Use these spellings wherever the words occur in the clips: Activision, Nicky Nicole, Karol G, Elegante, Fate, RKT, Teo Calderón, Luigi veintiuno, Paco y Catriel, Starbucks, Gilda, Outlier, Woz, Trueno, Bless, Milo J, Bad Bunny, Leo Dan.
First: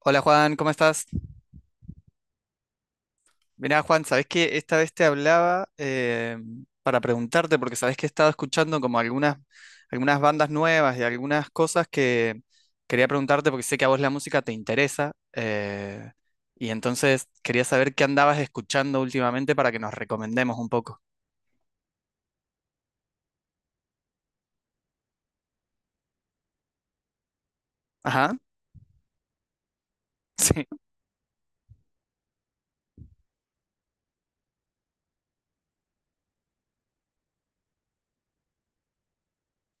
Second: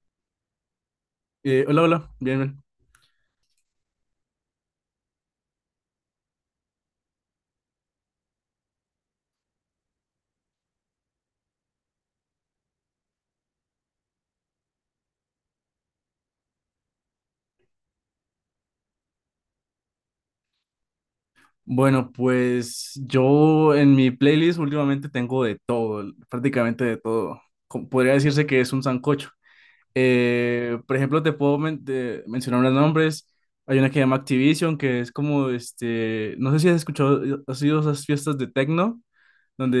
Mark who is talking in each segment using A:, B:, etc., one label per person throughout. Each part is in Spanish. A: Hola Juan, ¿cómo estás?
B: Hola, hola, bien, bien.
A: Mirá Juan, sabés que esta vez te hablaba para preguntarte, porque sabés que he estado escuchando como algunas bandas nuevas y algunas cosas que quería preguntarte porque sé que a vos la música te interesa y entonces quería saber qué andabas escuchando últimamente para que nos recomendemos un poco.
B: Bueno, pues yo en mi playlist últimamente tengo de todo, prácticamente de todo. Podría
A: Ajá,
B: decirse que es un sancocho.
A: sí,
B: Por ejemplo, te puedo mencionar los nombres. Hay una que se llama Activision, que es como, este, no sé si has escuchado, has ido a esas fiestas de techno.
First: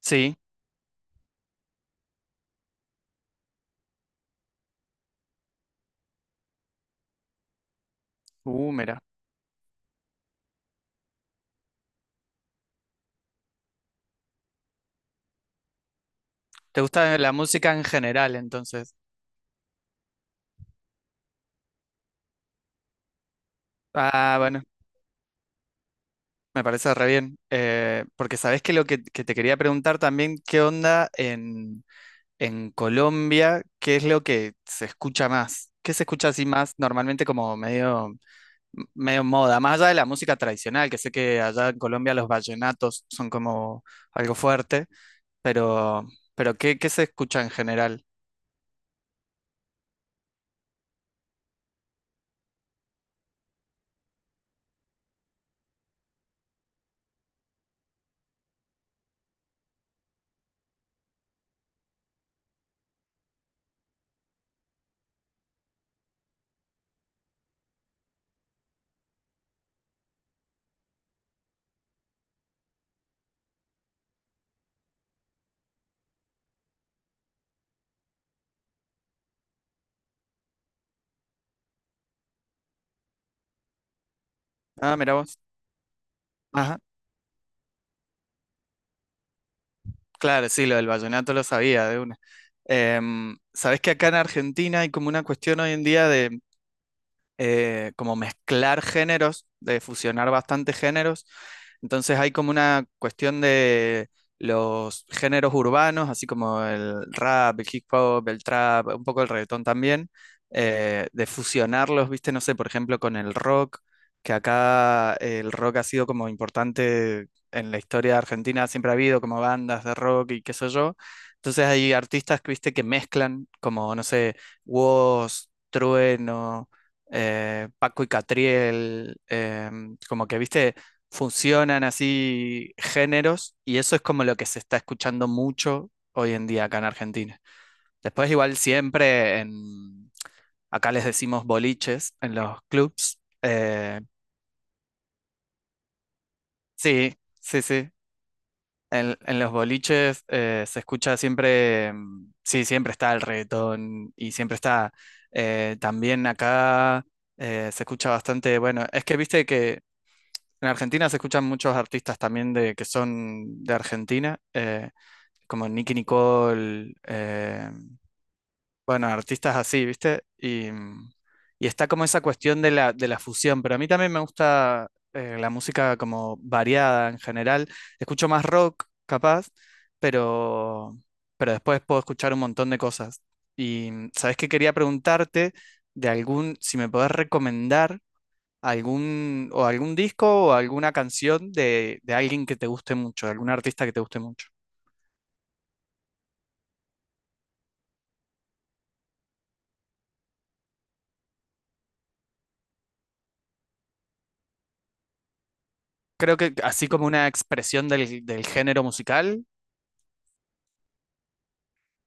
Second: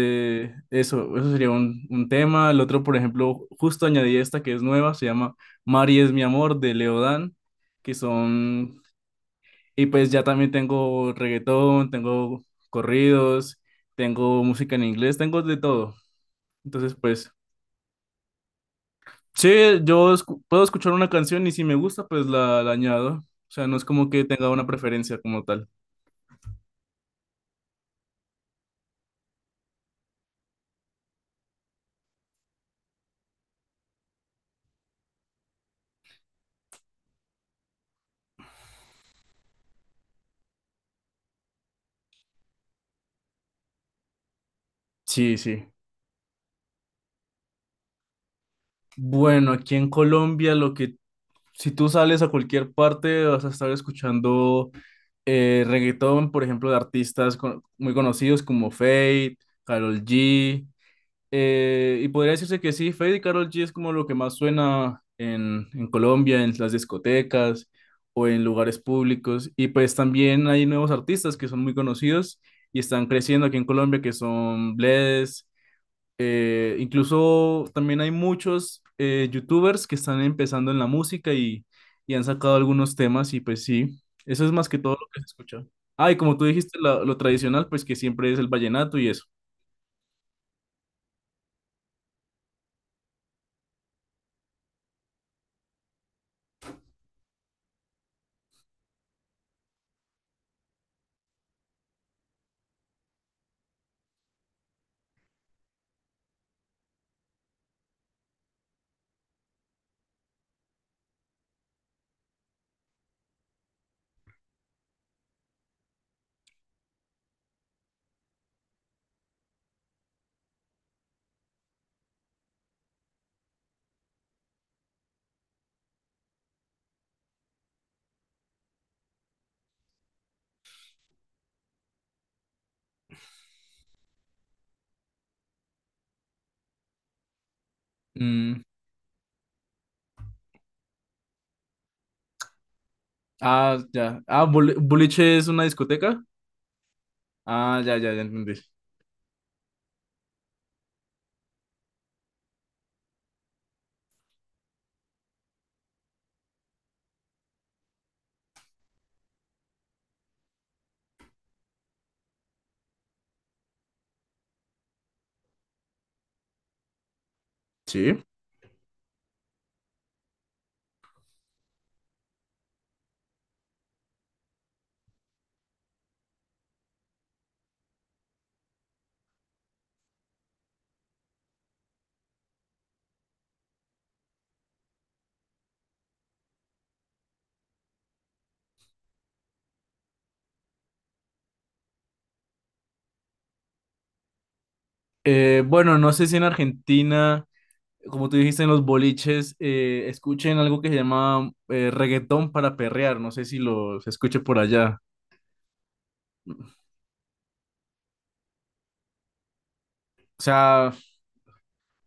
A: sí,
B: eso sería un tema. El otro, por ejemplo, justo añadí esta que es nueva, se llama Mari es mi amor de Leo Dan, que son,
A: mira.
B: y pues ya también tengo reggaetón, tengo corridos, tengo música en inglés, tengo de todo.
A: ¿Te
B: Entonces,
A: gusta
B: pues,
A: la música en general entonces?
B: sí, yo puedo escuchar una canción y si me gusta, pues la añado. O sea, no es como que
A: Ah,
B: tenga
A: bueno.
B: una preferencia como tal.
A: Me parece re bien, porque sabés que te quería preguntar también, ¿qué onda en Colombia? ¿Qué es lo que se escucha más? ¿Qué se escucha así más normalmente como medio moda? Más allá de la música tradicional, que sé que allá en Colombia los vallenatos son como algo fuerte,
B: Sí, sí.
A: pero, ¿qué, qué se escucha en general?
B: Bueno, aquí en Colombia lo que si tú sales a cualquier parte, vas a estar escuchando reggaetón, por ejemplo, de artistas muy conocidos como Fate, Karol G. Y podría decirse que sí, Fate y Karol G es como lo que más suena en Colombia, en las discotecas o en lugares públicos. Y pues también hay nuevos artistas que son muy conocidos y están creciendo aquí en Colombia, que son Bless. Incluso también hay muchos youtubers que están empezando en la música y han sacado algunos temas y pues sí, eso es más que todo
A: Ah,
B: lo
A: mira
B: que se
A: vos.
B: escucha. Ah, y como tú dijiste,
A: Ajá,
B: lo tradicional, pues que siempre es el vallenato y eso.
A: claro, sí, lo del vallenato lo sabía de una. Sabés que acá en Argentina hay como una cuestión hoy en día de como mezclar géneros, de fusionar bastantes géneros. Entonces hay como una cuestión de los géneros urbanos, así como el rap, el hip hop, el trap, un poco el reggaetón también, de fusionarlos, viste, no sé, por ejemplo, con el rock, que acá el rock ha sido como importante en la historia de Argentina, siempre ha habido como bandas de rock y qué sé yo. Entonces hay artistas, que, viste, que mezclan como, no sé, Woz, Trueno, Paco y Catriel, como que, viste, funcionan así géneros y eso es como lo que se está escuchando mucho hoy en día acá en Argentina. Después igual
B: Mm,
A: siempre acá les decimos boliches en los clubs.
B: ah, ya. Ah, boliche es una discoteca.
A: Sí, sí,
B: Ah,
A: sí.
B: ya, ya, ya entendí.
A: En los boliches se escucha siempre, mm, sí, siempre está el reggaetón y siempre está también acá se escucha bastante, bueno, es que viste que en Argentina se escuchan muchos artistas también que son de Argentina, como Nicky Nicole,
B: Sí.
A: bueno, artistas así, ¿viste? Y, mm, y está como esa cuestión de de la fusión, pero a mí también me gusta la música como variada en general. Escucho más rock, capaz, pero, pero después puedo escuchar un montón de cosas. Y mm, sabes que quería preguntarte de algún, si me podés recomendar algún, o algún disco o alguna canción de alguien que te guste mucho, de algún artista que te guste mucho.
B: Bueno, no sé si en Argentina, como tú dijiste en los boliches, escuchen algo que se llama reggaetón para perrear. No sé si lo se escuche por allá.
A: Creo que así como una expresión del género musical.
B: O sea,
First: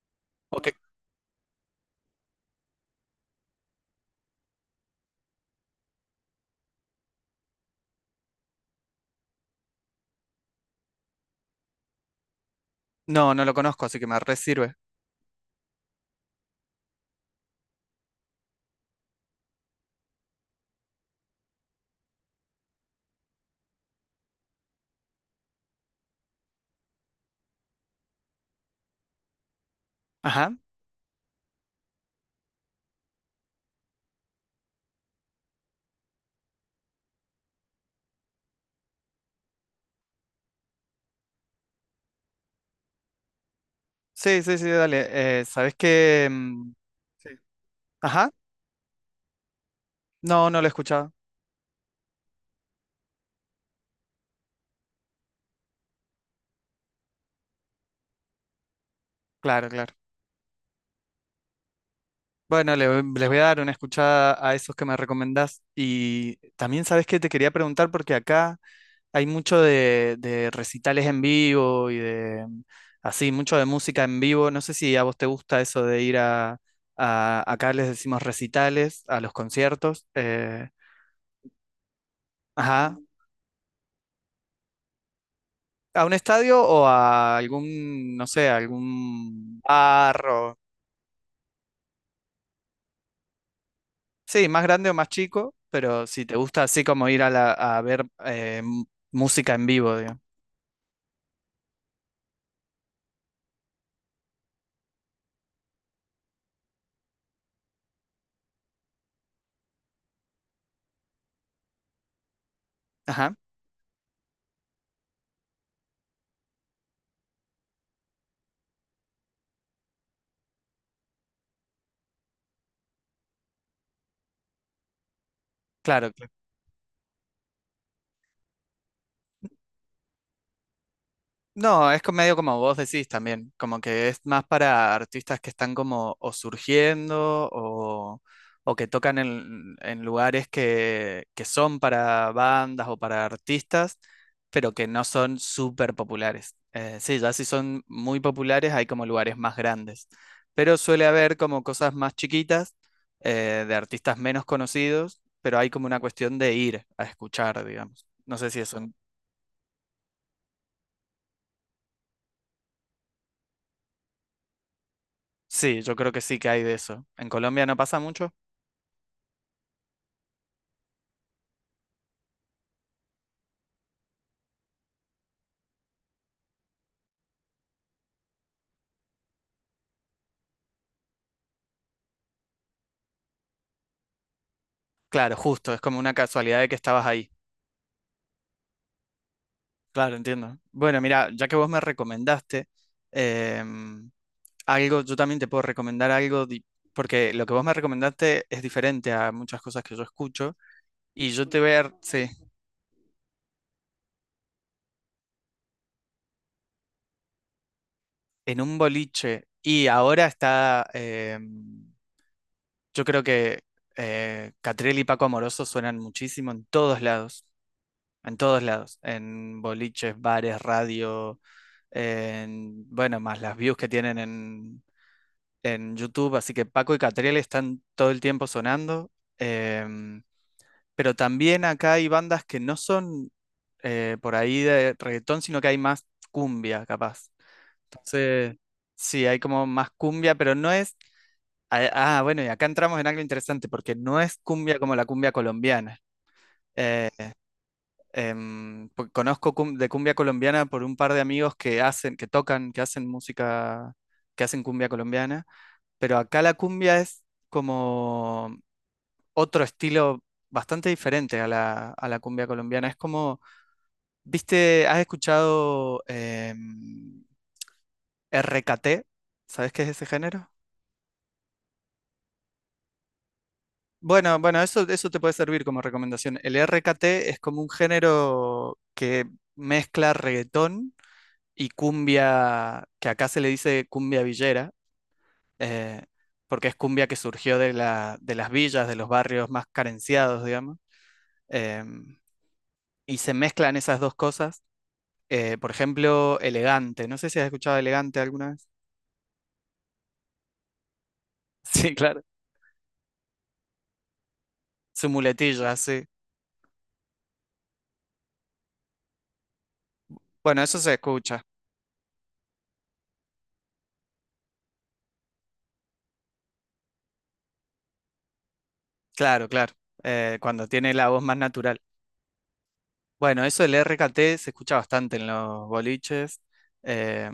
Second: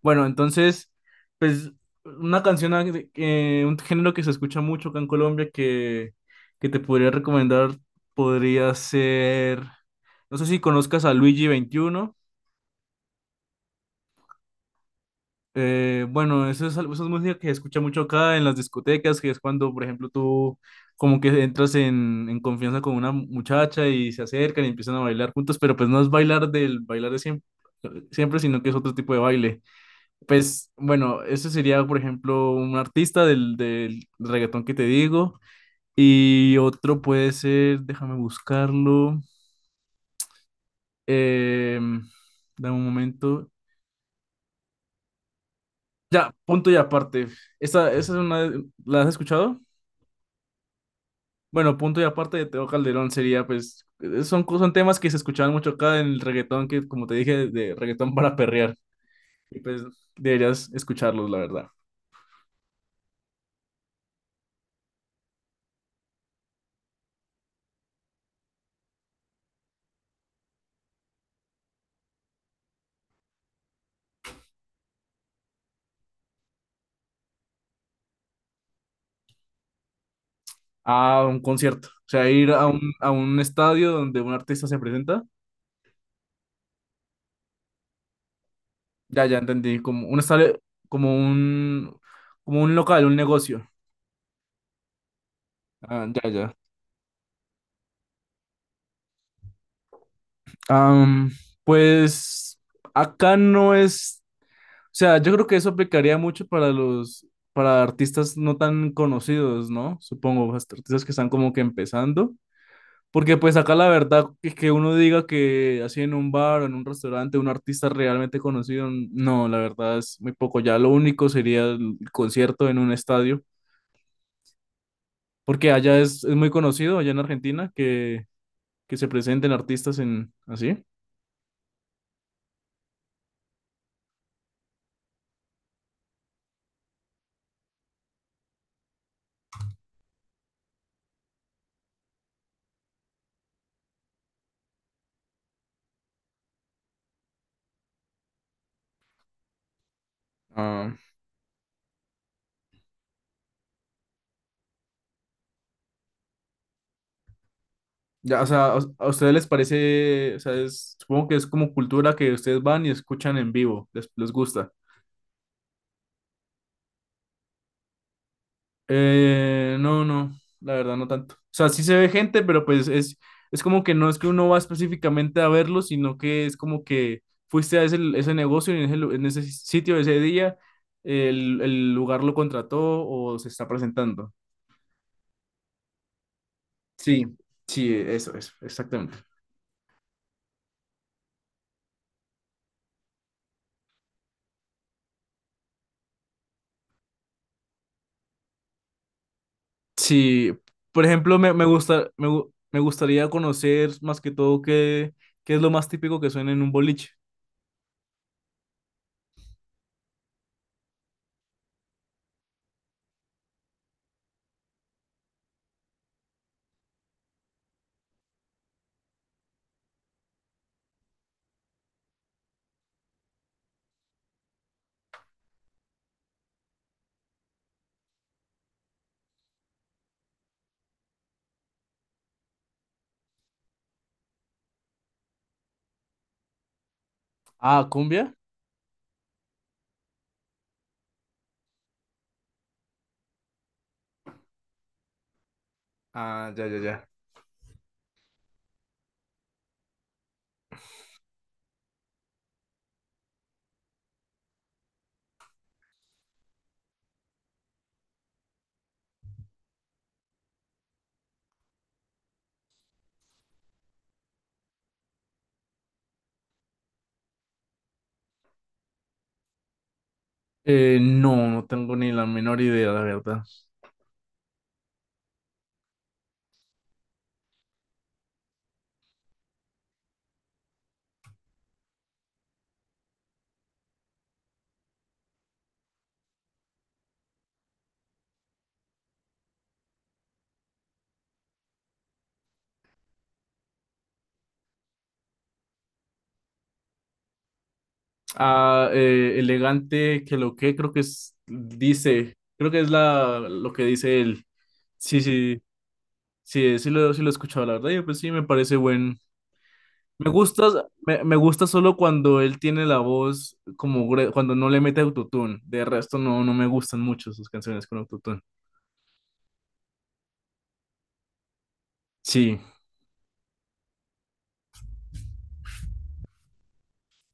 B: bueno,
A: O que-
B: entonces, pues una canción, un género que se escucha mucho acá en Colombia que te podría recomendar podría ser, no sé si conozcas a Luigi 21.
A: No, no lo conozco, así que me re sirve.
B: Bueno, eso es música que se escucha mucho acá en las discotecas, que es cuando, por ejemplo, tú como que entras en confianza con una muchacha y se acercan y empiezan a bailar juntos, pero pues no es bailar del bailar de siempre, siempre, sino que es otro tipo de baile.
A: Ajá.
B: Pues bueno, eso sería, por ejemplo, un artista del reggaetón que te digo. Y otro puede ser, déjame buscarlo. Eh, Dame un momento.
A: Sí, sí, sí, dale. ¿Sabés qué?
B: Ya, punto
A: Mm,
B: y aparte.
A: sí.
B: Esa es
A: Ajá.
B: una. ¿La has escuchado?
A: No, no lo he escuchado.
B: Bueno, punto y aparte de Teo Calderón sería, pues, son temas que se escuchaban mucho acá en el reggaetón, que como te dije, de reggaetón para perrear. Y
A: Claro,
B: pues
A: claro.
B: deberías escucharlos, la verdad.
A: Bueno, le- les voy a dar una escuchada a esos que me recomendás. Y también sabes que te quería preguntar porque acá hay mucho de recitales en vivo y de mm, así, mucho de música en vivo. No sé si a vos te gusta eso de ir a- acá les decimos recitales, a los conciertos.
B: A un concierto. O sea, ir a un,
A: Ajá.
B: a un estadio donde un artista se presenta.
A: ¿A un estadio o a algún, no sé,
B: Ya, ya
A: algún
B: entendí. Como
A: bar
B: un
A: o-
B: como un, como un local, un negocio.
A: sí, más grande o más chico,
B: Ah,
A: pero si
B: ya,
A: te
B: ya.
A: gusta así como ir a, la- a ver música en vivo, digamos.
B: Am, pues acá no es, o sea, yo creo que eso aplicaría mucho para para artistas no tan conocidos, ¿no? Supongo, hasta artistas que están como que empezando.
A: Ajá,
B: Porque pues acá la verdad es que uno diga que así en un bar o en un restaurante un artista realmente conocido, no, la verdad es muy poco. Ya lo único sería el concierto en un estadio porque allá
A: claro,
B: es,
A: claro.
B: es muy conocido, allá en Argentina, que se presenten artistas en así.
A: No, es co- medio como vos decís también, como que es más para artistas que están como o surgiendo o que tocan en lugares que son para bandas o para artistas, pero que no son súper populares. Sí, ya si son muy populares hay como lugares más grandes, pero
B: Ah,
A: suele haber como cosas más chiquitas de artistas menos conocidos, pero hay como una cuestión de ir a escuchar, digamos. No
B: ya, o
A: sé si
B: sea, ¿a
A: eso
B: ustedes les parece? O sea, supongo que es como cultura que ustedes van y escuchan en vivo, les gusta.
A: sí, yo creo que sí que hay de eso. ¿En Colombia no pasa mucho?
B: No, no, la verdad no tanto. O sea, sí se ve gente, pero pues es como que no es que uno va específicamente a verlo, sino que es como que fuiste a ese negocio y en en ese sitio ese día, el lugar lo contrató o se está presentando.
A: Claro, justo, es como una casualidad de que estabas
B: Sí,
A: ahí.
B: sí, eso, es, exactamente.
A: Claro, entiendo. Bueno, mira, ya que vos me recomendaste em, algo, yo también te puedo recomendar algo, di- porque lo que vos me recomendaste es diferente a muchas cosas que yo
B: Sí,
A: escucho.
B: por
A: Y
B: ejemplo,
A: yo
B: me,
A: te
B: me
A: voy a,
B: gusta,
A: sí,
B: me gustaría conocer más que todo qué es lo más típico que suena en un boliche.
A: en un boliche. Y ahora está, em, yo creo que Catriel y Paco Amoroso suenan muchísimo en todos lados, en todos lados, en boliches, bares, radio en- bueno, más las views que tienen en YouTube, así que Paco y Catriel están todo el tiempo sonando, em, pero también acá hay bandas que no son por ahí de reggaetón, sino que hay más cumbia, capaz.
B: Ah, cumbia.
A: Entonces, sí, hay como más cumbia, pero no es... Ah, ah, bueno, y acá entramos en algo interesante, porque no es cumbia como la cumbia colombiana.
B: Ah, ya, ya, ya.
A: Em, po- conozco cum- de cumbia colombiana por un par de amigos que hacen, que tocan, que hacen música, que hacen cumbia colombiana, pero acá la cumbia es como otro estilo bastante diferente a a la cumbia colombiana. Es como, ¿viste? ¿Has escuchado RKT? ¿Sabes qué es ese género?
B: No, no tengo ni la menor idea, la verdad.
A: Bueno, bueno, eso te puede servir como recomendación. El RKT es como un género que mezcla reggaetón y cumbia, que acá se le dice cumbia villera, eh, porque es cumbia que surgió de de las villas, de los barrios más carenciados, digamos, eh, y se mezclan esas dos cosas. Por ejemplo, Elegante, no sé si has escuchado Elegante alguna vez.
B: Ah, elegante, que lo que creo que es,
A: Sí, claro.
B: dice, creo que es lo que dice él.
A: Su
B: Sí, sí,
A: muletilla, sí.
B: sí, sí lo he escuchado, la verdad. Y pues sí, me parece me
A: Bueno, eso
B: gusta,
A: se
B: me
A: escucha,
B: gusta solo cuando él tiene la voz como cuando no le mete autotune. De resto no, no me gustan mucho sus canciones con autotune.
A: claro, claro, cuando tiene la voz más natural.
B: Sí,
A: Bueno, eso del RKT se escucha bastante en los boliches. eh,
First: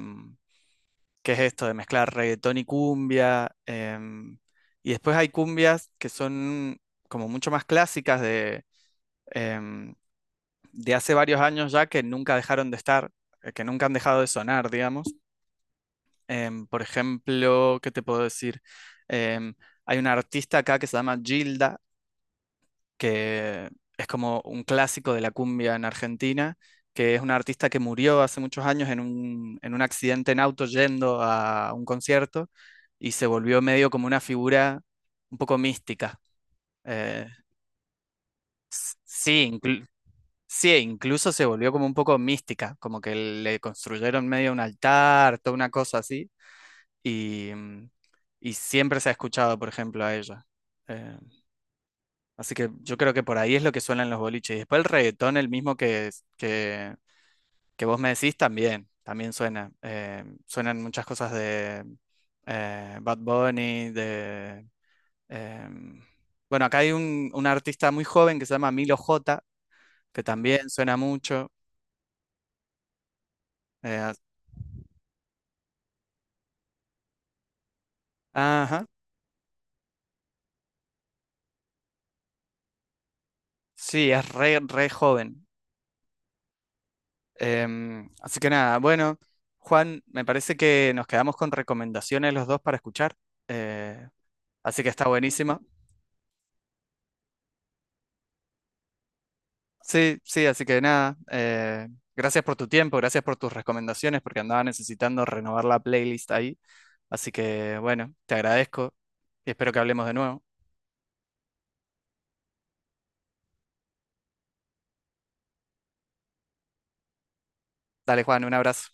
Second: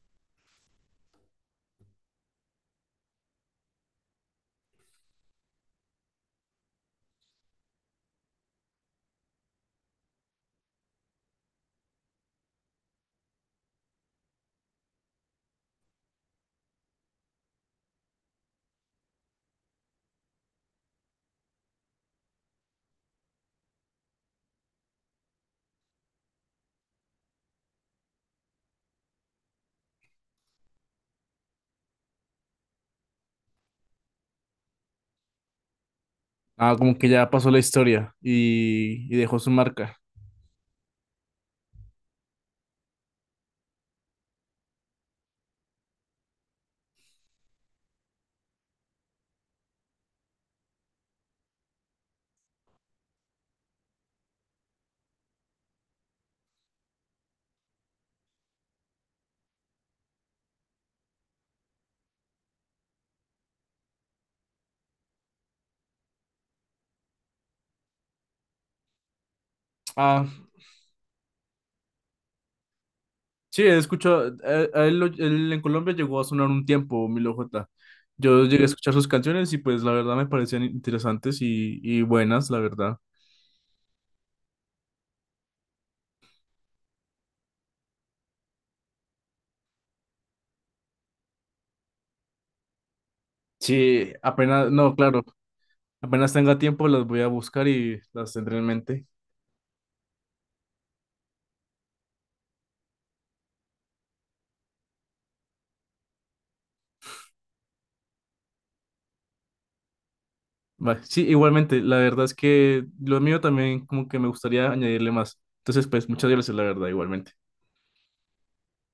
A: que es esto de mezclar reggaetón y cumbia. Y después hay cumbias que son como mucho más clásicas de, em, de hace varios años ya que nunca dejaron de estar, que nunca han dejado de sonar, digamos. Por ejemplo, ¿qué te puedo decir? Em, Hay una artista acá que se llama Gilda, que es como un clásico de la cumbia en Argentina, que es una artista que murió hace muchos años en un accidente en auto yendo a un concierto y se volvió medio como una figura un poco mística.
B: ah, como que
A: Eh,
B: ya pasó la historia y dejó
A: sí,
B: su
A: inclu-
B: marca.
A: sí, e incluso se volvió como un poco mística, como que le construyeron medio un altar, toda una cosa así, y, mm, y siempre se ha escuchado, por ejemplo, a ella. Eh, Así que yo creo que por ahí es lo que suenan los boliches. Y después el reggaetón, el mismo que, que vos me decís, también, también suena. Suenan muchas cosas de Bad Bunny, de... em, bueno, acá hay un artista muy joven que se llama Milo J, que
B: Ah,
A: también suena mucho.
B: sí, he
A: Eh,
B: escuchado, a él, él en Colombia llegó a sonar un tiempo, Milo J. Yo llegué a
A: ajá,
B: escuchar sus canciones y pues la verdad me parecían interesantes y buenas, la verdad.
A: sí, es re, re joven. Así que nada, bueno, Juan, me parece que nos quedamos con recomendaciones los dos para escuchar. eh,
B: Sí, apenas,
A: Así que
B: no,
A: está
B: claro,
A: buenísimo.
B: apenas tenga tiempo las voy a buscar y las tendré en mente.
A: Sí, sí, así que nada, gracias por tu tiempo, gracias por tus recomendaciones, porque andaba necesitando renovar la playlist ahí. Así que bueno, te agradezco y espero que hablemos de nuevo.
B: Va, sí, igualmente, la verdad es que lo mío también como que me gustaría añadirle más. Entonces, pues, muchas gracias, la verdad, igualmente.
A: Dale, Juan, un abrazo.